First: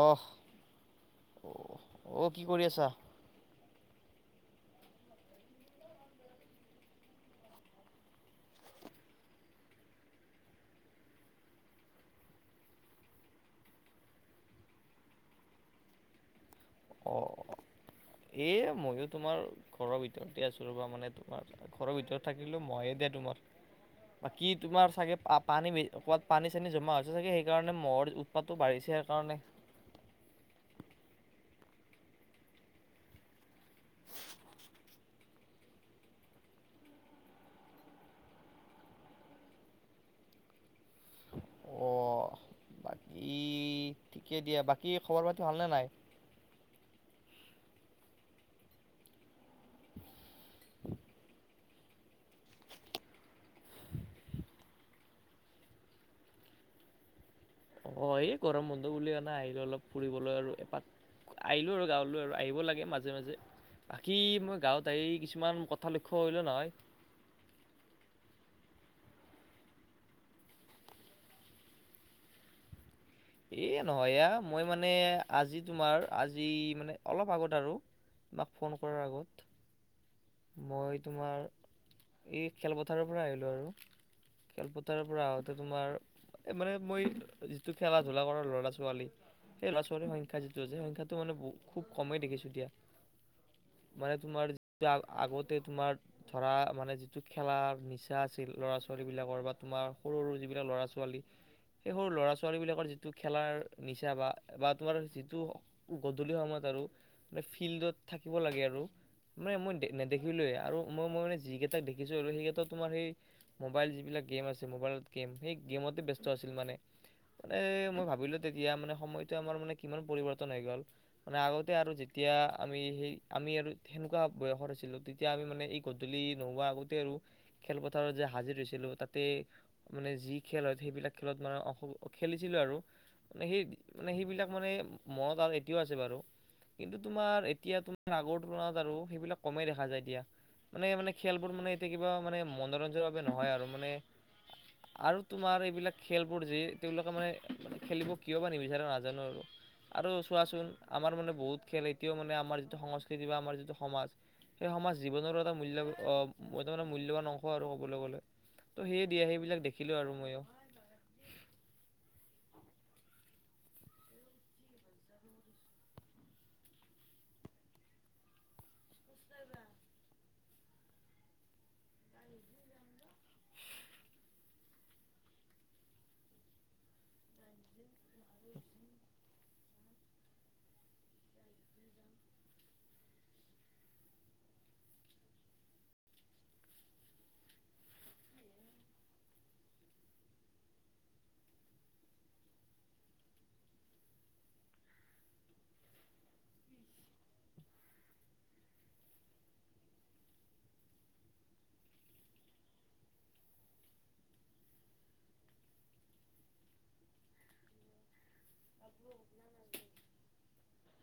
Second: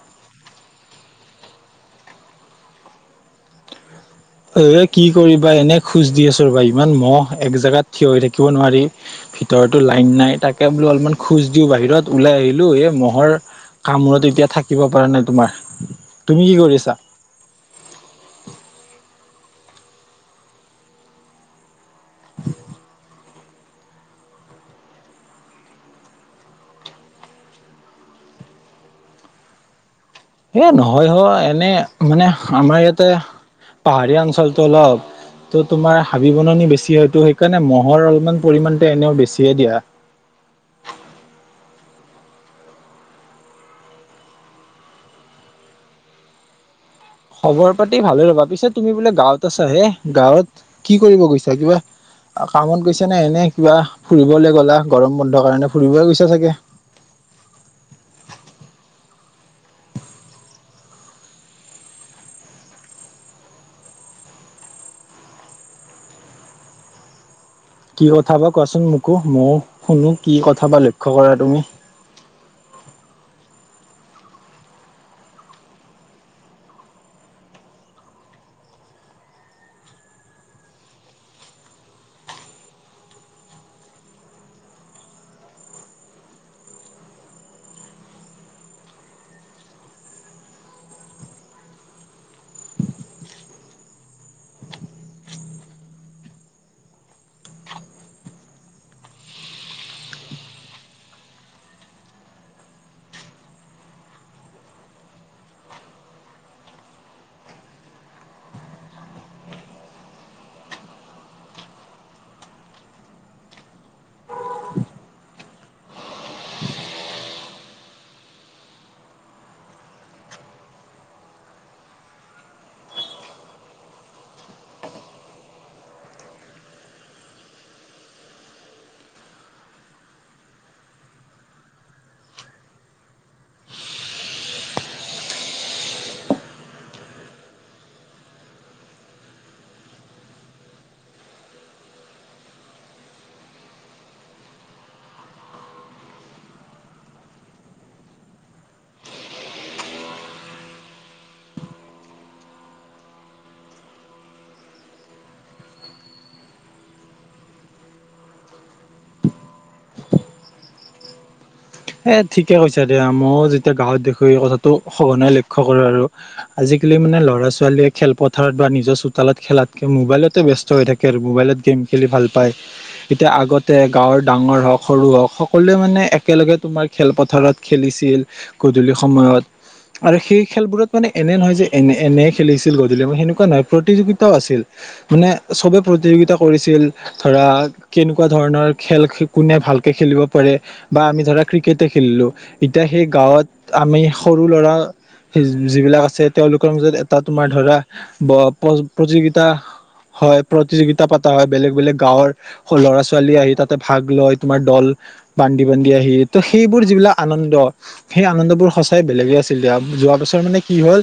অহ অ' কি কৰি আছা এ কি কৰিবা এনে খোজ দি আছো ৰ'বা ইমান মহ এক জোগাত থিয় হৈ থাকিব নোৱাৰি ভিতৰতো লাইন নাই তাকে বোলো অলপমান খোজ দিওঁ বাহিৰত ওলাই আহিলো এ মহৰ কামোৰত এতিয়া থাকিব পৰা নাই তোমাৰ তুমি কি কৰি অ এই ময়ো তোমাৰ ঘৰৰ ভিততে আছো ৰব মানে তোমাৰ ঘৰৰ ভিতৰত থাকিলো ময়ে দিয়া তোমাৰ বাকী তোমাৰ চাগে পা‌ পানী ক'ৰবাত পানী চানী জমা হৈছে চাগে সেই কাৰণে মহৰ উৎপাতো বাঢ়িছ ছে কাৰণে এই নহয় হ এনে মানে আমাৰ ইয়াতে পাহাৰীয়া অঞ্চলটো অলপ ত' তোমাৰ হাবি বননি বেছি হয়টো সেইকাৰণে মহৰ অলপমান পৰিমানতে এনেও বেছিয়ে দিয়া [inaudible] অ বাকী ঠিকে দিয়া বাকী খবৰ পাতি হালনে নাই খবৰ পাতি ভালে ল'বা পিছত তুমি বোলে গাঁৱত আছা হে গাঁৱত কি কৰিব গৈছা কিবা [inaudible] কামত গৈছা নে এনে কিবা ফুৰিবলে গ'লা গৰম বন্ধৰ কাৰণে ফুৰিব গৈছা চাগে [unintelligible] অ এই গৰম বন্ধ বুলি কানে আহিলে অলপ ফুৰিবলৈ আৰু এপাক আহিলোঁ আৰু গাঁৱলৈ আৰু আহিব লাগে মাজে মাজে কি মই গাঁৱত আহৰি কিছুমান কথা লক্ষ্য কৰিলোঁ নহয় কি কথা বা কোৱাচোন মোকো মইয়ো শুনো কি কথা বা লক্ষ্য কৰা তুমি [unintelligible] এ নহয় এ মই মানে আজি তোমাৰ আজি মানে অলপ আগত আৰু তোমাক ফোন কৰাৰ আগত মই তোমাৰ এই খেলপথাৰৰ পৰা আহিলোঁ আৰু খেলপথাৰৰ পৰা আহোঁতে তোমাৰ মানে মই যিটো খেলা ধূলা কৰা ল'ৰা ছোৱালী সেই ল'ৰা ছোৱালীৰ সংখ্যা যিটো আছে সংখ্যাটো মানে খুব কমেই দেখিছোঁ এতিয়া [unintelligible] মানে তোমাৰ যি আগতে তোমাৰ ধৰা মানে যিটো খেলাৰ নিচা আছিল ল'ৰা ছোৱালী বিাকৰ বা তোমাৰ সৰু সৰু যিবিলাক ল'ৰা ছোৱালী সেই সৰু ল'ৰা ছাল ছোৱালীবিলাকৰ যিটো খেলাৰ নিচা বা বা তোমাৰ যিটো গধূলি সময়ত আৰু ফিল্ডত থাকিব লাগে আৰু মানে মই নেদেখিলোৱেই আৰু মই মই মানে যিকেইটাক দেখিছোঁ আৰু সেইকেইটা তোমাৰ সেই মোবাইল যিবিলাক গেম আছে মোবাইলত গেম সেই গেমতে ব্যস্ত আছিল মানে মানে মই ভাবিলোঁ তেতিয়া মানে সময়টো আমাৰ মানে কিমান পৰিৱৰ্তন হৈ গ'ল মানে আগতে আৰু যেতিয়া এতিয়া আমি সেই আমি আৰু সেনেকুৱা বয়সত আছিলোঁ তেতিয়া আমি মানে এই গধূলি নোহোৱা আগতে আৰু খেলপথাৰত যে হাজিৰ হৈছিলোঁ তাতে মানে যি খেল হয় সেইবিলাক খেলত মানে অসু খেলিছিলোঁ আৰু মান সেই মানে সেইবিলাক মানে মনত আৰু এতিয়াও আছে বাৰু কিন্তু তোমাৰ এতিয়া তোমাৰ আগৰ তুলনাত আৰু সেইবিলাক কমেই দেখা যায় এতিয়া। মানে মানে খেলবোৰ মানে এতিয়া কিবা মানে মনোৰঞ্জনৰ বাবে নহয় আৰু মানে। আৰু তোমাৰ এইবিলাক খেলবোৰ যে তেওঁলোকে মানে খেলিব কিয় বা নিবিচাৰে নাজানো আৰু। আৰু চোৱাচোন আমাৰ মানে বহুত খেল এতিয়াও মানে আমাৰ যিটো সংস্কৃতি বা আমাৰ যিটো সমাজ সেই সমাজ জীৱনৰো এটা মূল্য অ' মূল্যবান অংশ আৰু ক'বলৈ গ'লে। ত' সেয়ে দিয়া সেইবিলাক দেখিলো আৰু ময়ো। [inaudible] এ ঠিকে কৈছা দে মইও যেতিয়া গাঁৱত দেখো এই কথাটো সঘনাই লক্ষ্য কৰো আৰু আজি। মানে ল'ৰা-ছোৱালীয়ে খেলপথাৰত বা নিজৰ চোতালত খেলাতকে মোবাইলতে ব্যস্ত হৈ থাকে আৰু মোবাইলত গেম। খেলি ভাল পায় এতিয়া আগতে গাঁৱৰ ডাঙৰ হওঁক, সৰু হওঁক সকলোৱে মানে একেলগে। তোমাৰ খেলপথাৰত খেলিছিল গধূলি সময়ত। আৰু সেই খেলবোৰত মানে এনে নহয় যে এনে এনে খেলিছিল গধূলি মানে সেনেকুৱা নহয় প্ৰতিযোগিতাও আছিল। মানে চবে প্ৰতিযোগিতা কৰিছিল ধৰা কেনেকুৱা ধৰণৰ খেল কোনে ভাল খেলিব পাৰে বা আমি ধৰা ক্ৰিকেটে খেলিলোঁ এতিয়া সেই গাঁৱত আমি সৰু ল'ৰা সেই যিবিলাক আছে তেওঁলোকৰ মাজত এটা তোমাৰ ধৰা প্ৰ-প্ৰতিযোগিতা। হয় প্ৰতিযোগিতা পতা হয় বেলেগ বেলেগ গাঁৱৰ ল'ৰা-ছোৱালী আহি তাতে ভাগ লয় তোমাৰ দল বানডি বনডি আহিত ত সেইবোৰ যিবিলাক আনন্দ, সেই আনন্দবোৰ সঁচাই বেলেগে আছিল দিয়া যোৱা বছৰ মানে কি হ'ল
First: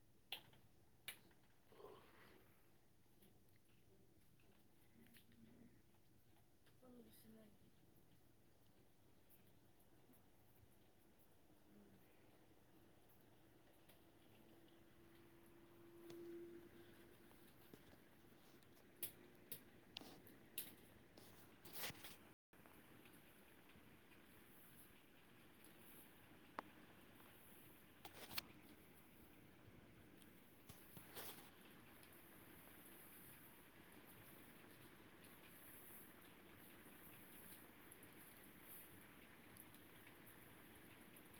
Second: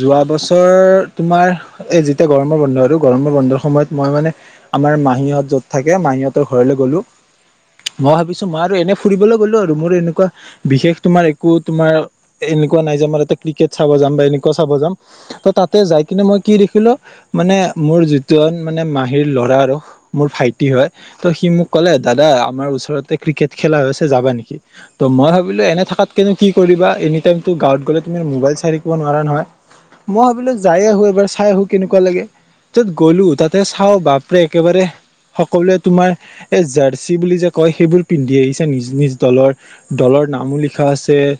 যোৱা বছৰ তোমাৰ এ যেতিয়া গৰমৰ বন্ধ আৰু গৰমৰ বন্ধৰ সময়ত ম মানে আমাৰ মাহীহঁত য'ত থাকে মাহীহঁতৰ ঘৰলে গ'লো। মই ভাবিছো মা আৰু এনে ফুৰিবলৈ গলত মোৰ এনেকুৱা বিশেষ তোমাৰ একো তোমাৰ এনেকুৱা নাই যে আমাৰ ইয়াতে ক্ৰিকেট চাব যাম বা এনেকুৱা চা ব যাও ত তাতে যাই কিন্তু মই কি দেখিলো মানে মোৰ যিটো মানে মাহীৰ ল'ৰা ৰ মোৰ ভাইটি হয় ত সি মোক কলে দাদা আমাৰ ওচৰতে ক্ৰিকেট খেলা হৈছে যাবা নেকি? ত মই ভাবিলো এনে থাকাত কেনু কি কৰিবা এনি টাইম গাঁৱত গ'লে তুমি মবাইল চাই থাকিব নোৱাৰা নহয়। মই ভাবিলো যাই আহো এবাৰ চাই আহো কেনেকুৱা লাগে। য'ত গ'লো তাতে চাওঁ বাপৰে একেবাৰে সকলোৱে তোমাৰ এ জাৰ্চি বুলি যে কয় সেইবোৰ পিন্ধি আহিছে নিজ-নিজ দলৰ। দলৰ নামো লিখা আছে এ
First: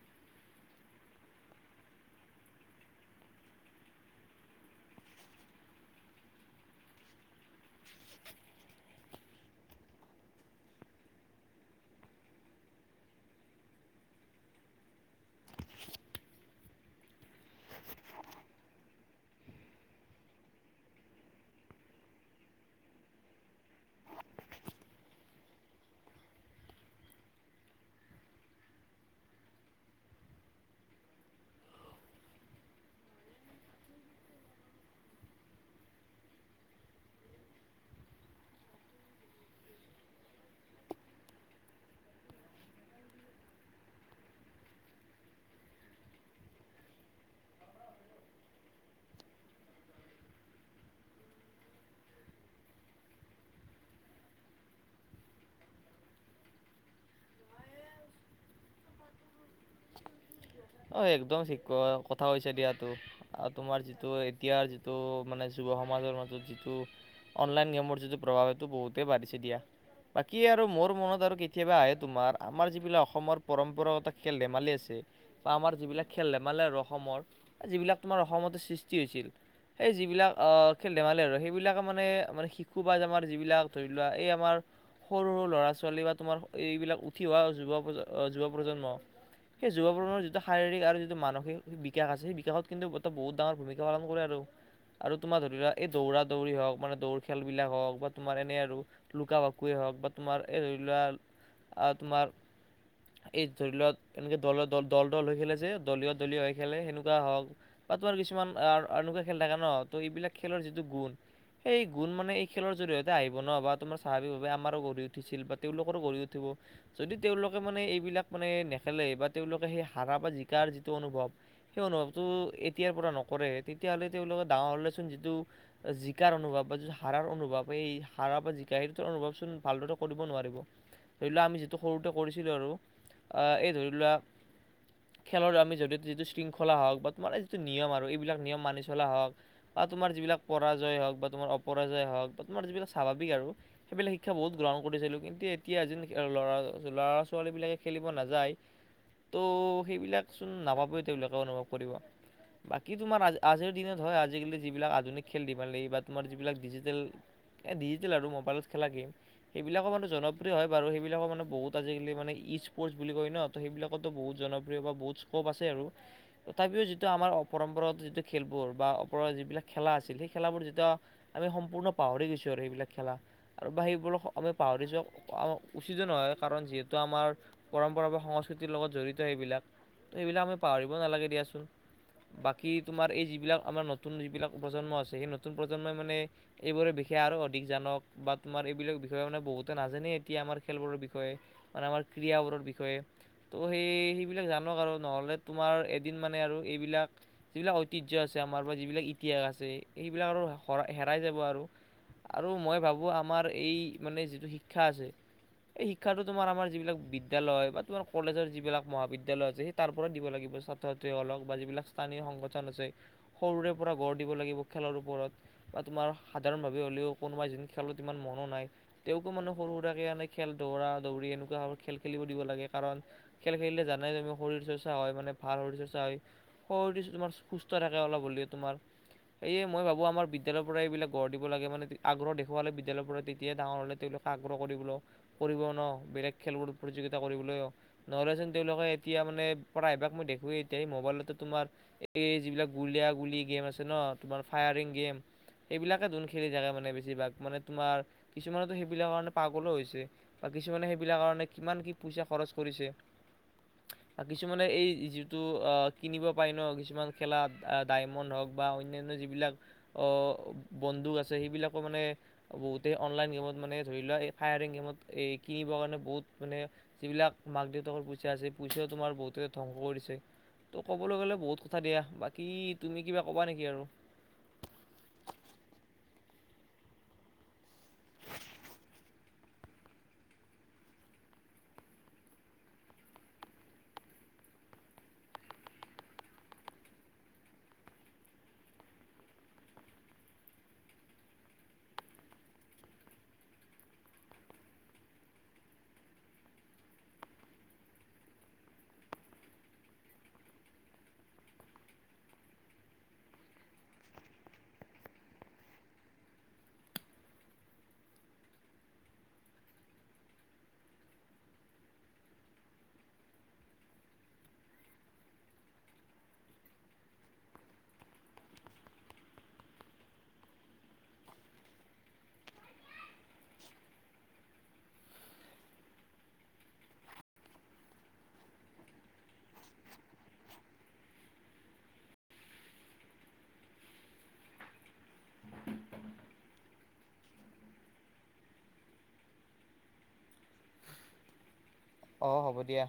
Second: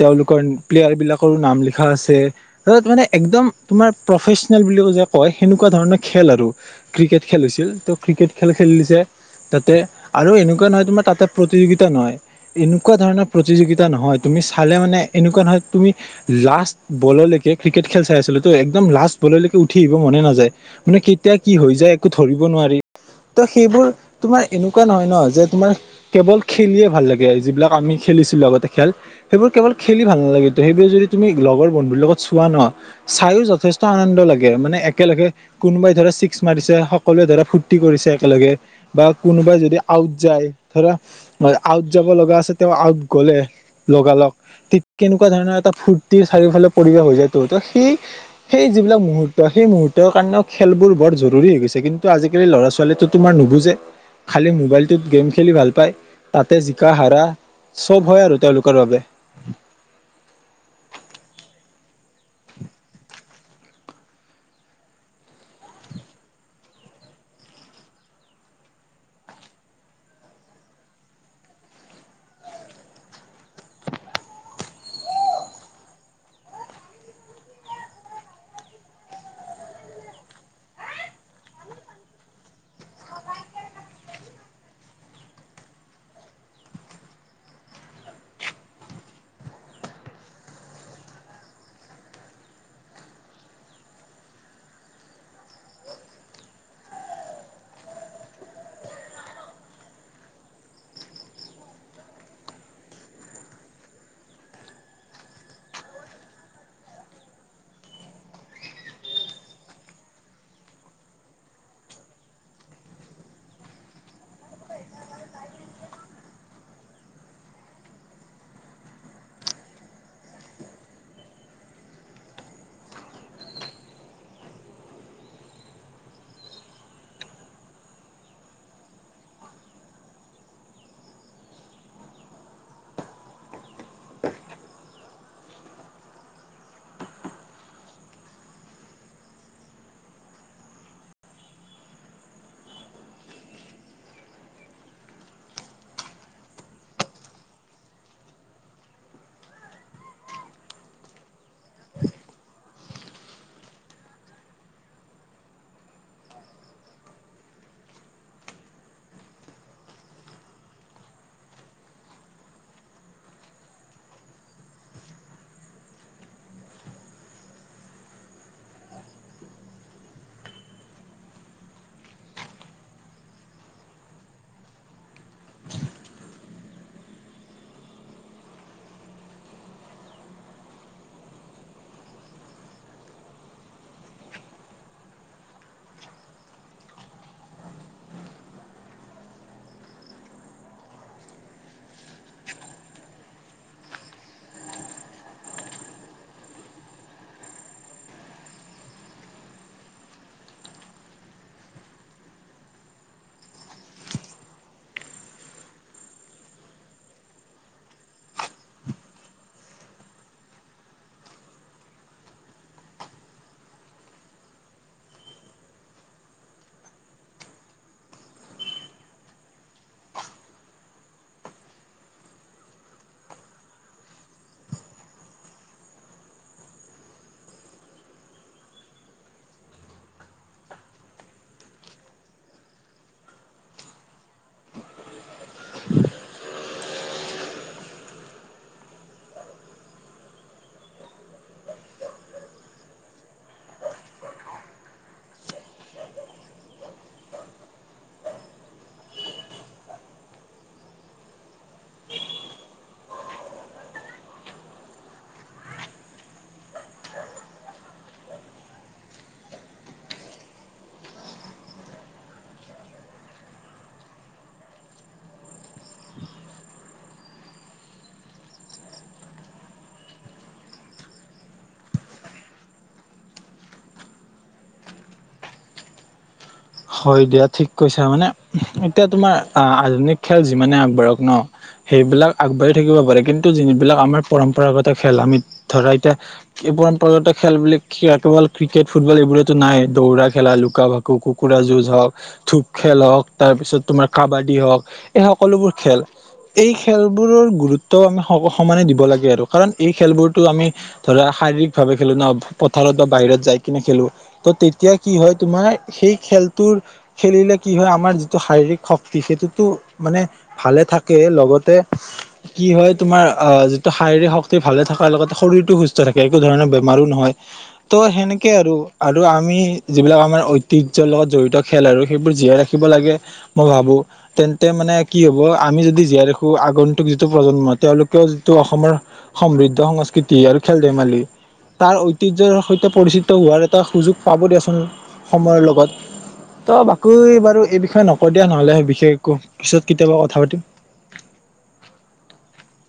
তেওঁলোকৰ প্লেয়াৰ বিলাকৰো নাম লিখা আছে। [unintelligible] মানে একদম তোমাৰ প্ৰফেচনেল বুলিও যে কয় সেনেকুৱা ধৰণৰ খেল আৰু ক্ৰিকেট খেল হৈছিল। তেওঁ ক্ৰিকেট খেল খেলিছে তাতে আৰু এনেকুৱা নহয় তোমাৰ তাতে প্ৰতিযোগিতা নহয় এনেকুৱা ধৰণৰ প্ৰতিযোগিতা নহয় তুমি চালে মানে এনেকুৱা নহয় তুমি লাষ্ট বললৈকে ক্ৰিকেট খেল চাই আছিলো তো একদম লাষ্ট বললৈকে উঠি আহিব মনে নাযায় মানে কেতিয়া কি হৈ যাই একো ধৰিব নোৱাৰি। ত' সেইবোৰ তোমাৰ এনেকুৱা নহয় ন' যে তোমাৰ কেৱল খেলিয়ে ভাল লাগে [unintelligible] যিবিলাক আমি খেলিছিলো আগতে খেল সেইবোৰ কেৱল খেলি ভাল নালাগে ত' সেইবোৰ যদি তুমি লগৰ বন্ধুিৰ লগত চোৱা ন' চাইও যথেষ্ট আনন্দ লাগে মানে একেলগে কোনোবাই ধৰা ছিক্স মাৰিছে সকলো এ ধৰা ফূৰ্তি কৰিছে একেলগে বা কোনোবাই যদি আউট যাই ধৰা [unintelligible] আউট যাব লগা আছে তেওঁ আউট গ'লে লগালগ তি কেনেকুৱা ধৰণৰ এটা ফূৰ্তি চাৰিওফালে পৰিৱেশ হৈ যায় তো এটা সেই -সেই যিবিলাক মুহুৰ্ত সেই মুহূৰ্তৰ কাৰণেও খেলবোৰ বৰ জৰুৰী হৈ গৈছে কিন্তু আজিকালি ল'ৰা-ছোৱালীটো তোমাৰ নুবুজে খালি মোবাইলটোত গেম খেলি ভাল পায় তাত তে জিকা হাৰা চব হয় আৰু তেওঁলোকৰ বাবে। অ, একদম থিক কথা হৈছে দিয়াতো আৰু তোমাৰ যিটো এতিয়াৰ যিটো মানে যুৱ সমাজৰ মাজত যিটো অনলাইন গেমৰ যিটো প্ৰভাৱ সেইটো বহুতেই বাঢ়িছে দিয়া। বাকী আৰু মোৰ মনত আৰু কেতিয়াবা আহে তোমাৰ আমাৰ যিবিলাক অসমৰ পৰম্পৰাগত খে খেল-ধেমালি আছে বা আমাৰ যিবিলাক খেল ধেমালি আৰু অসমৰ এ যিবিলাক তোমাৰ অসমতে সৃষ্টি হৈছিল এ যিবিলাক আহ, খেল-ধেমালি আৰু সেইবিলাকে মানে শিশু মানে শিশু পাই যাই আমাৰ যিবিলাক ধৰি লোৱা এই আমাৰ সৰু-সৰু ল'ৰা-ছোৱালী বা তোমাৰ এইবিলাক উঠি অহা যুৱ প্ৰ - যুৱ প্ৰজন্ম। [unintelligible] সেই যুৱ প্ৰজন্মৰ যিটো শাৰীৰিক আৰু যিটো মানসিক বিকাশ আছে। সেই বিকাশত কিন্তু এটা বহুত ডাঙৰ ভূমিকা পালন কৰে আৰু। আৰু তোমাৰ ধৰি লোৱা এই দৌৰা- দৌৰি হওঁক মানে দৌৰি খেলবিলাক হওঁক বা তোমাৰ এনেই আৰু লুকা- ভাকুৱে হওঁক। হওঁক বা তোমাৰ এই ধৰি লোৱা তোমাৰ এই ধৰি লোৱা তেনেকে দল, দ দল, দল হৈ খেলে যে, দলীয়- দলীয় হৈ খেলে সনেকুৱা হওঁক বা তোমাৰ কিছুমান তেনেকুৱে খেল থাকে ন ত' এইবিলাক খেলৰ যিটো গুণ সেই গুণ মানে এই খেলৰ জৰিয়তে আহিব ন, বা তোমাৰ স্বাভাৱভাৱে আমাৰো গঢ়ি উঠিছিল, বা তেওঁলোকো গঢ়ি উঠিব। যদি তেওঁলোকে মানে, এইবিলাক মানে খেলে বা তেওঁলোকে সেই হাৰা বা জিকাৰ যিটো অনুভৱ সেই অনুভৱটো এতিয়াৰ পৰা নকৰে তেতিয়া তেতিয়াহ'লে তেওঁলোকৰ ডাঙৰ হ'লেচোন যিটো জিকাৰ অনুভৱ বা যোনটো হাৰাৰ অনুভৱ এই হাৰা বা জিকাই এইটো অনুভৱ চোন ভাল দৰে কৰিব নোৱাৰিব, ধৰি লোৱা সৰুতে আমি যিটো কৰিছিলোঁ আৰু আ ধৰি লোৱা খেলৰ আমি জৰিয়তে যিটো শৃংখলা হওক বা তোমাৰ যিটো নিয়ম আৰু এইবিলাক নিয়ম মানি চলা হওঁক। বা তোমাৰ যিবিলাক পৰাজয় হওঁক বা তোমাৰ অপৰাজয় হওঁক বা তোমাৰ যিবিলাক স্বাভাৱিক আৰু সেইবিলাক শিক্ষা বহুত গ্ৰহণ কৰিছিলোঁ। কিন্তু এতিয়া যেন ল'ৰা, ল'ৰা- ছোৱালীবিলাকে খেলিব নাযায়। ত' সেইবিলাক চোন নাপাব তেওঁলোকে অনুভৱ কৰিব। বাকী তোমাৰ আজিৰ দিনত হয়। আজিকালি যিবিলাক আধুনিক খেল ধেমালী বা তোমাৰ যিবিলাক ডিজিটেল এ ডিজিটেল আৰু মোবাইলত খেলা গেম সেইবিলাকৰ মানে জনপ্ৰিয় হয় বাৰু সেইবিলাকৰ মানে বহুত আজিকালি মানে ই স্পৰ্টছ বুলি কয় ন'। সেইবিলাকতো বহুত জনপ্ৰিয় বা বহুত স্কপ আছে আৰু তথাপিও যিটো আমাৰ অপৰম্পৰাগত যিটো খেলবোৰ বা পৰ যিবিলাক খেলা আছিল সেই খেলাবোৰ যেতিয়া আমি সম্পূৰ্ণ পাহৰি গৈছো আৰু সেইবিলাক খেলা। আৰু বা সেইবোৰক আমি পাহৰি যাওঁক উচিতো নহয় কাৰণ যিহেতু আমাৰ পৰম্পৰা বা সংস্কৃতি। সংস্কৃতি লগত জড়িত সেইবিলাক এইবিলাক আমি পাহৰিব নালাগে দিয়াচোন। বাকী তোমাৰ এই যিবিলাক আমাৰ নতুন যিবিলাক প্ৰজন্ম আছে। সেই নতুন প্ৰজন্মই মানে এইবোৰে সেয়া আৰু অধিক জানক বা তোমাৰ এইবিলাক বিষয়ে মানে বহুতে নাজানে এতিয়া আমাৰ খেলবোৰৰ বিষয়ে মানে আমাৰ ক্ৰীড়া বোৰৰ বিষয়ে ত' সেই সেইবিলাক জানক আৰু নহ'লে তোমাৰ এদিন মানে আৰু এইবিলাক যিবিলাক ঐতিয্য আছে, আমাৰ পৰা যিবিলাক ইতিহাস আছে। সেইবিলাক আৰু হেৰাই যাব আৰু আৰু মই ভাবোঁ, আমাৰ এই মানে যিটো শিক্ষা আছে। এই শিক্ষাটো তোমাৰ আমাৰ যিবিলাক বিদ্যয়ালয় বা তোমাৰ কলেজৰ যিবিলাক মহাবিদ্যালয় আছে। সেই তাৰ পৰা দিব লাগিব ছাত্ৰ ছাত্ৰী সকলক বা যিবিলাক স্থানীয় সংগঠন আছে। সৰুৰে পৰা গঢ় দিব লাগিব। খেলৰ ওপৰত বা তোমাৰ সাধাৰণ ভাৱে হ'লেও কোনোবা এজন খেল ইমান মনো নাই তেওঁকো মানে সৰু সুৰাৰাকে এনে খেল দৌৰা দৌৰি এনেকুৱা খেল খেলিব দিব লাগে। কাৰণ খেল খেলিলে জানাই তুমি শৰীৰ চৰ্চা হয়, মানে ভাল শৰীৰ চৰ্চা হয়, শৰীৰ তোমাৰ সুস্থ থাকে অলপ হ'লেও তোমাৰ এ মই ভাবোঁ আমাৰ বিদ্যালয়ৰ পৰা এইবিলাক গঢ় দিব লাগে মানে আগ্ৰ দেখুৱালে বিদ্যালয় পৰা তেতিয়া ডাঙৰ হ'লে ধৰিলোৱা আগ্ৰহ কৰিবলৈ কৰিব ন বেলেগ খেলবোৰত প্ৰতিযোগিতা কৰিবলৈ নহ'লে চোন তেওঁলোকে এতিয়া মানে পৰা এবাক মই দেখোৱেই। এতিয়া মোবাইলতো তোমাৰ এই যিবিলাক গুলীয়া গুলী গেম আছে ন তোমাৰ ফায়াৰিং গেম সেইবিলাকে ধোন খেলি থাকে মানে বেছিভাগ মানে তোমাৰ কিছুমানেটো সেইবিলাকৰ কাৰণে পাগলো হৈছে। কিছুমানে সেইবিলাক কাৰণে কিমান কি পইচা খৰচ কৰিছে। [unintelligible] কিছুমানে এই যিটো অ' কিনিব পাৰি ন কিছুমান খেলাত ডায়মণ্ড হওঁক বা অন্যান্য যি বিলাক অ' বন্দুক আছে। সেইবিলাকো মানে বহুতে অনলাইন গেমত মানে ধৰি লোৱা ফায়াৰিং গেমত এই কিনিবৰ কাৰণে বহুত মানে যিবিলাক মাক দেউতাকৰ পুইচা আছে, পুইচা তোমাৰ বহুতে ধ্বংস কৰিছে। ত' ক'বলৈ গ'লে বহুত কথা দিয়া বাকী তুমি কিবা কবা নেকি আৰু [inaudible] হয় দিয়া ঠিক কৈছা মানে এতিয়া তোমাৰ আ, আধুনিক খেল যিমানে আগবাঢ়ক ন! সেইবিলাক আগবাঢ়ি থাকিব পাৰে। কিন্তু যিনবিলাক আমাৰ পৰম্পৰাগত খেল আমি ধৰা এতিয়া পৰম্পৰাগত খেল বুলি খেয়াটো কেৱল ক্ৰিকেট, ফুটবল এইবোৰটো নাই, দৌৰা খেলা, লুকা-ভাকু, কু কুকুৰা যুঁজ হওক, ধূপ খেল হওক, তাৰ পিছত তোমাৰ কাবাডী হওক, এই সকলোবোৰ খেল এই খেলবোৰৰ গুৰুত্ব সম, সমানে দিব লাগে আৰু কাৰণ এই খেলবোৰতো আমি ধৰা শাৰীৰিক ভাৱে খেলোঁ ন! পথাৰত বা বাহিৰত যাই কিনে খেলোঁ। ত' তেতিয়া কি হয় তোমাৰ, সেই খেলটোৰ খেলিলে কি হয় আমাৰ যিটো শাৰীৰিক শক্তি সেইটোতো মানে ভালে থাকে কে লগতে কি হয় তোমাৰ আহ, যিটো শাৰীৰিক শক্তি ভালে থকাৰ লগতে শৰীৰতটো সুস্থ থাকে একো ধৰণৰ বেমাৰো নহয়, ত' সেনেকে আৰু। আৰু আমি যিবিলাক আমাৰ ঐতিহ লগত জড়িত খেল আৰু সেইবোৰ জীয়াই ৰাখিব লাগে মই ভাবো তেন্তে মানে কি হ'ব আমি যদি জীয়াই দেখো আগন্তুক যিটো প্ৰজন্ম তেওঁলোকেও যিটো অসমৰ সমৃদ্ধ সংস্কৃতি আৰু খেল ধে লি তাৰ ঐতিহ্যৰ সৈতে পৰিচিত হোৱাৰ এটা সুযোগ পাব দিয়াচোন সময়ৰ লগত। ত' [unintelligible] বাৰু এই বিষয়ে নকও দিয়া নহ'লে বিশেষ একো পিছত কেতিয়াবা কথা পাতিম। [inaudible] অ', হ'ব দিয়া।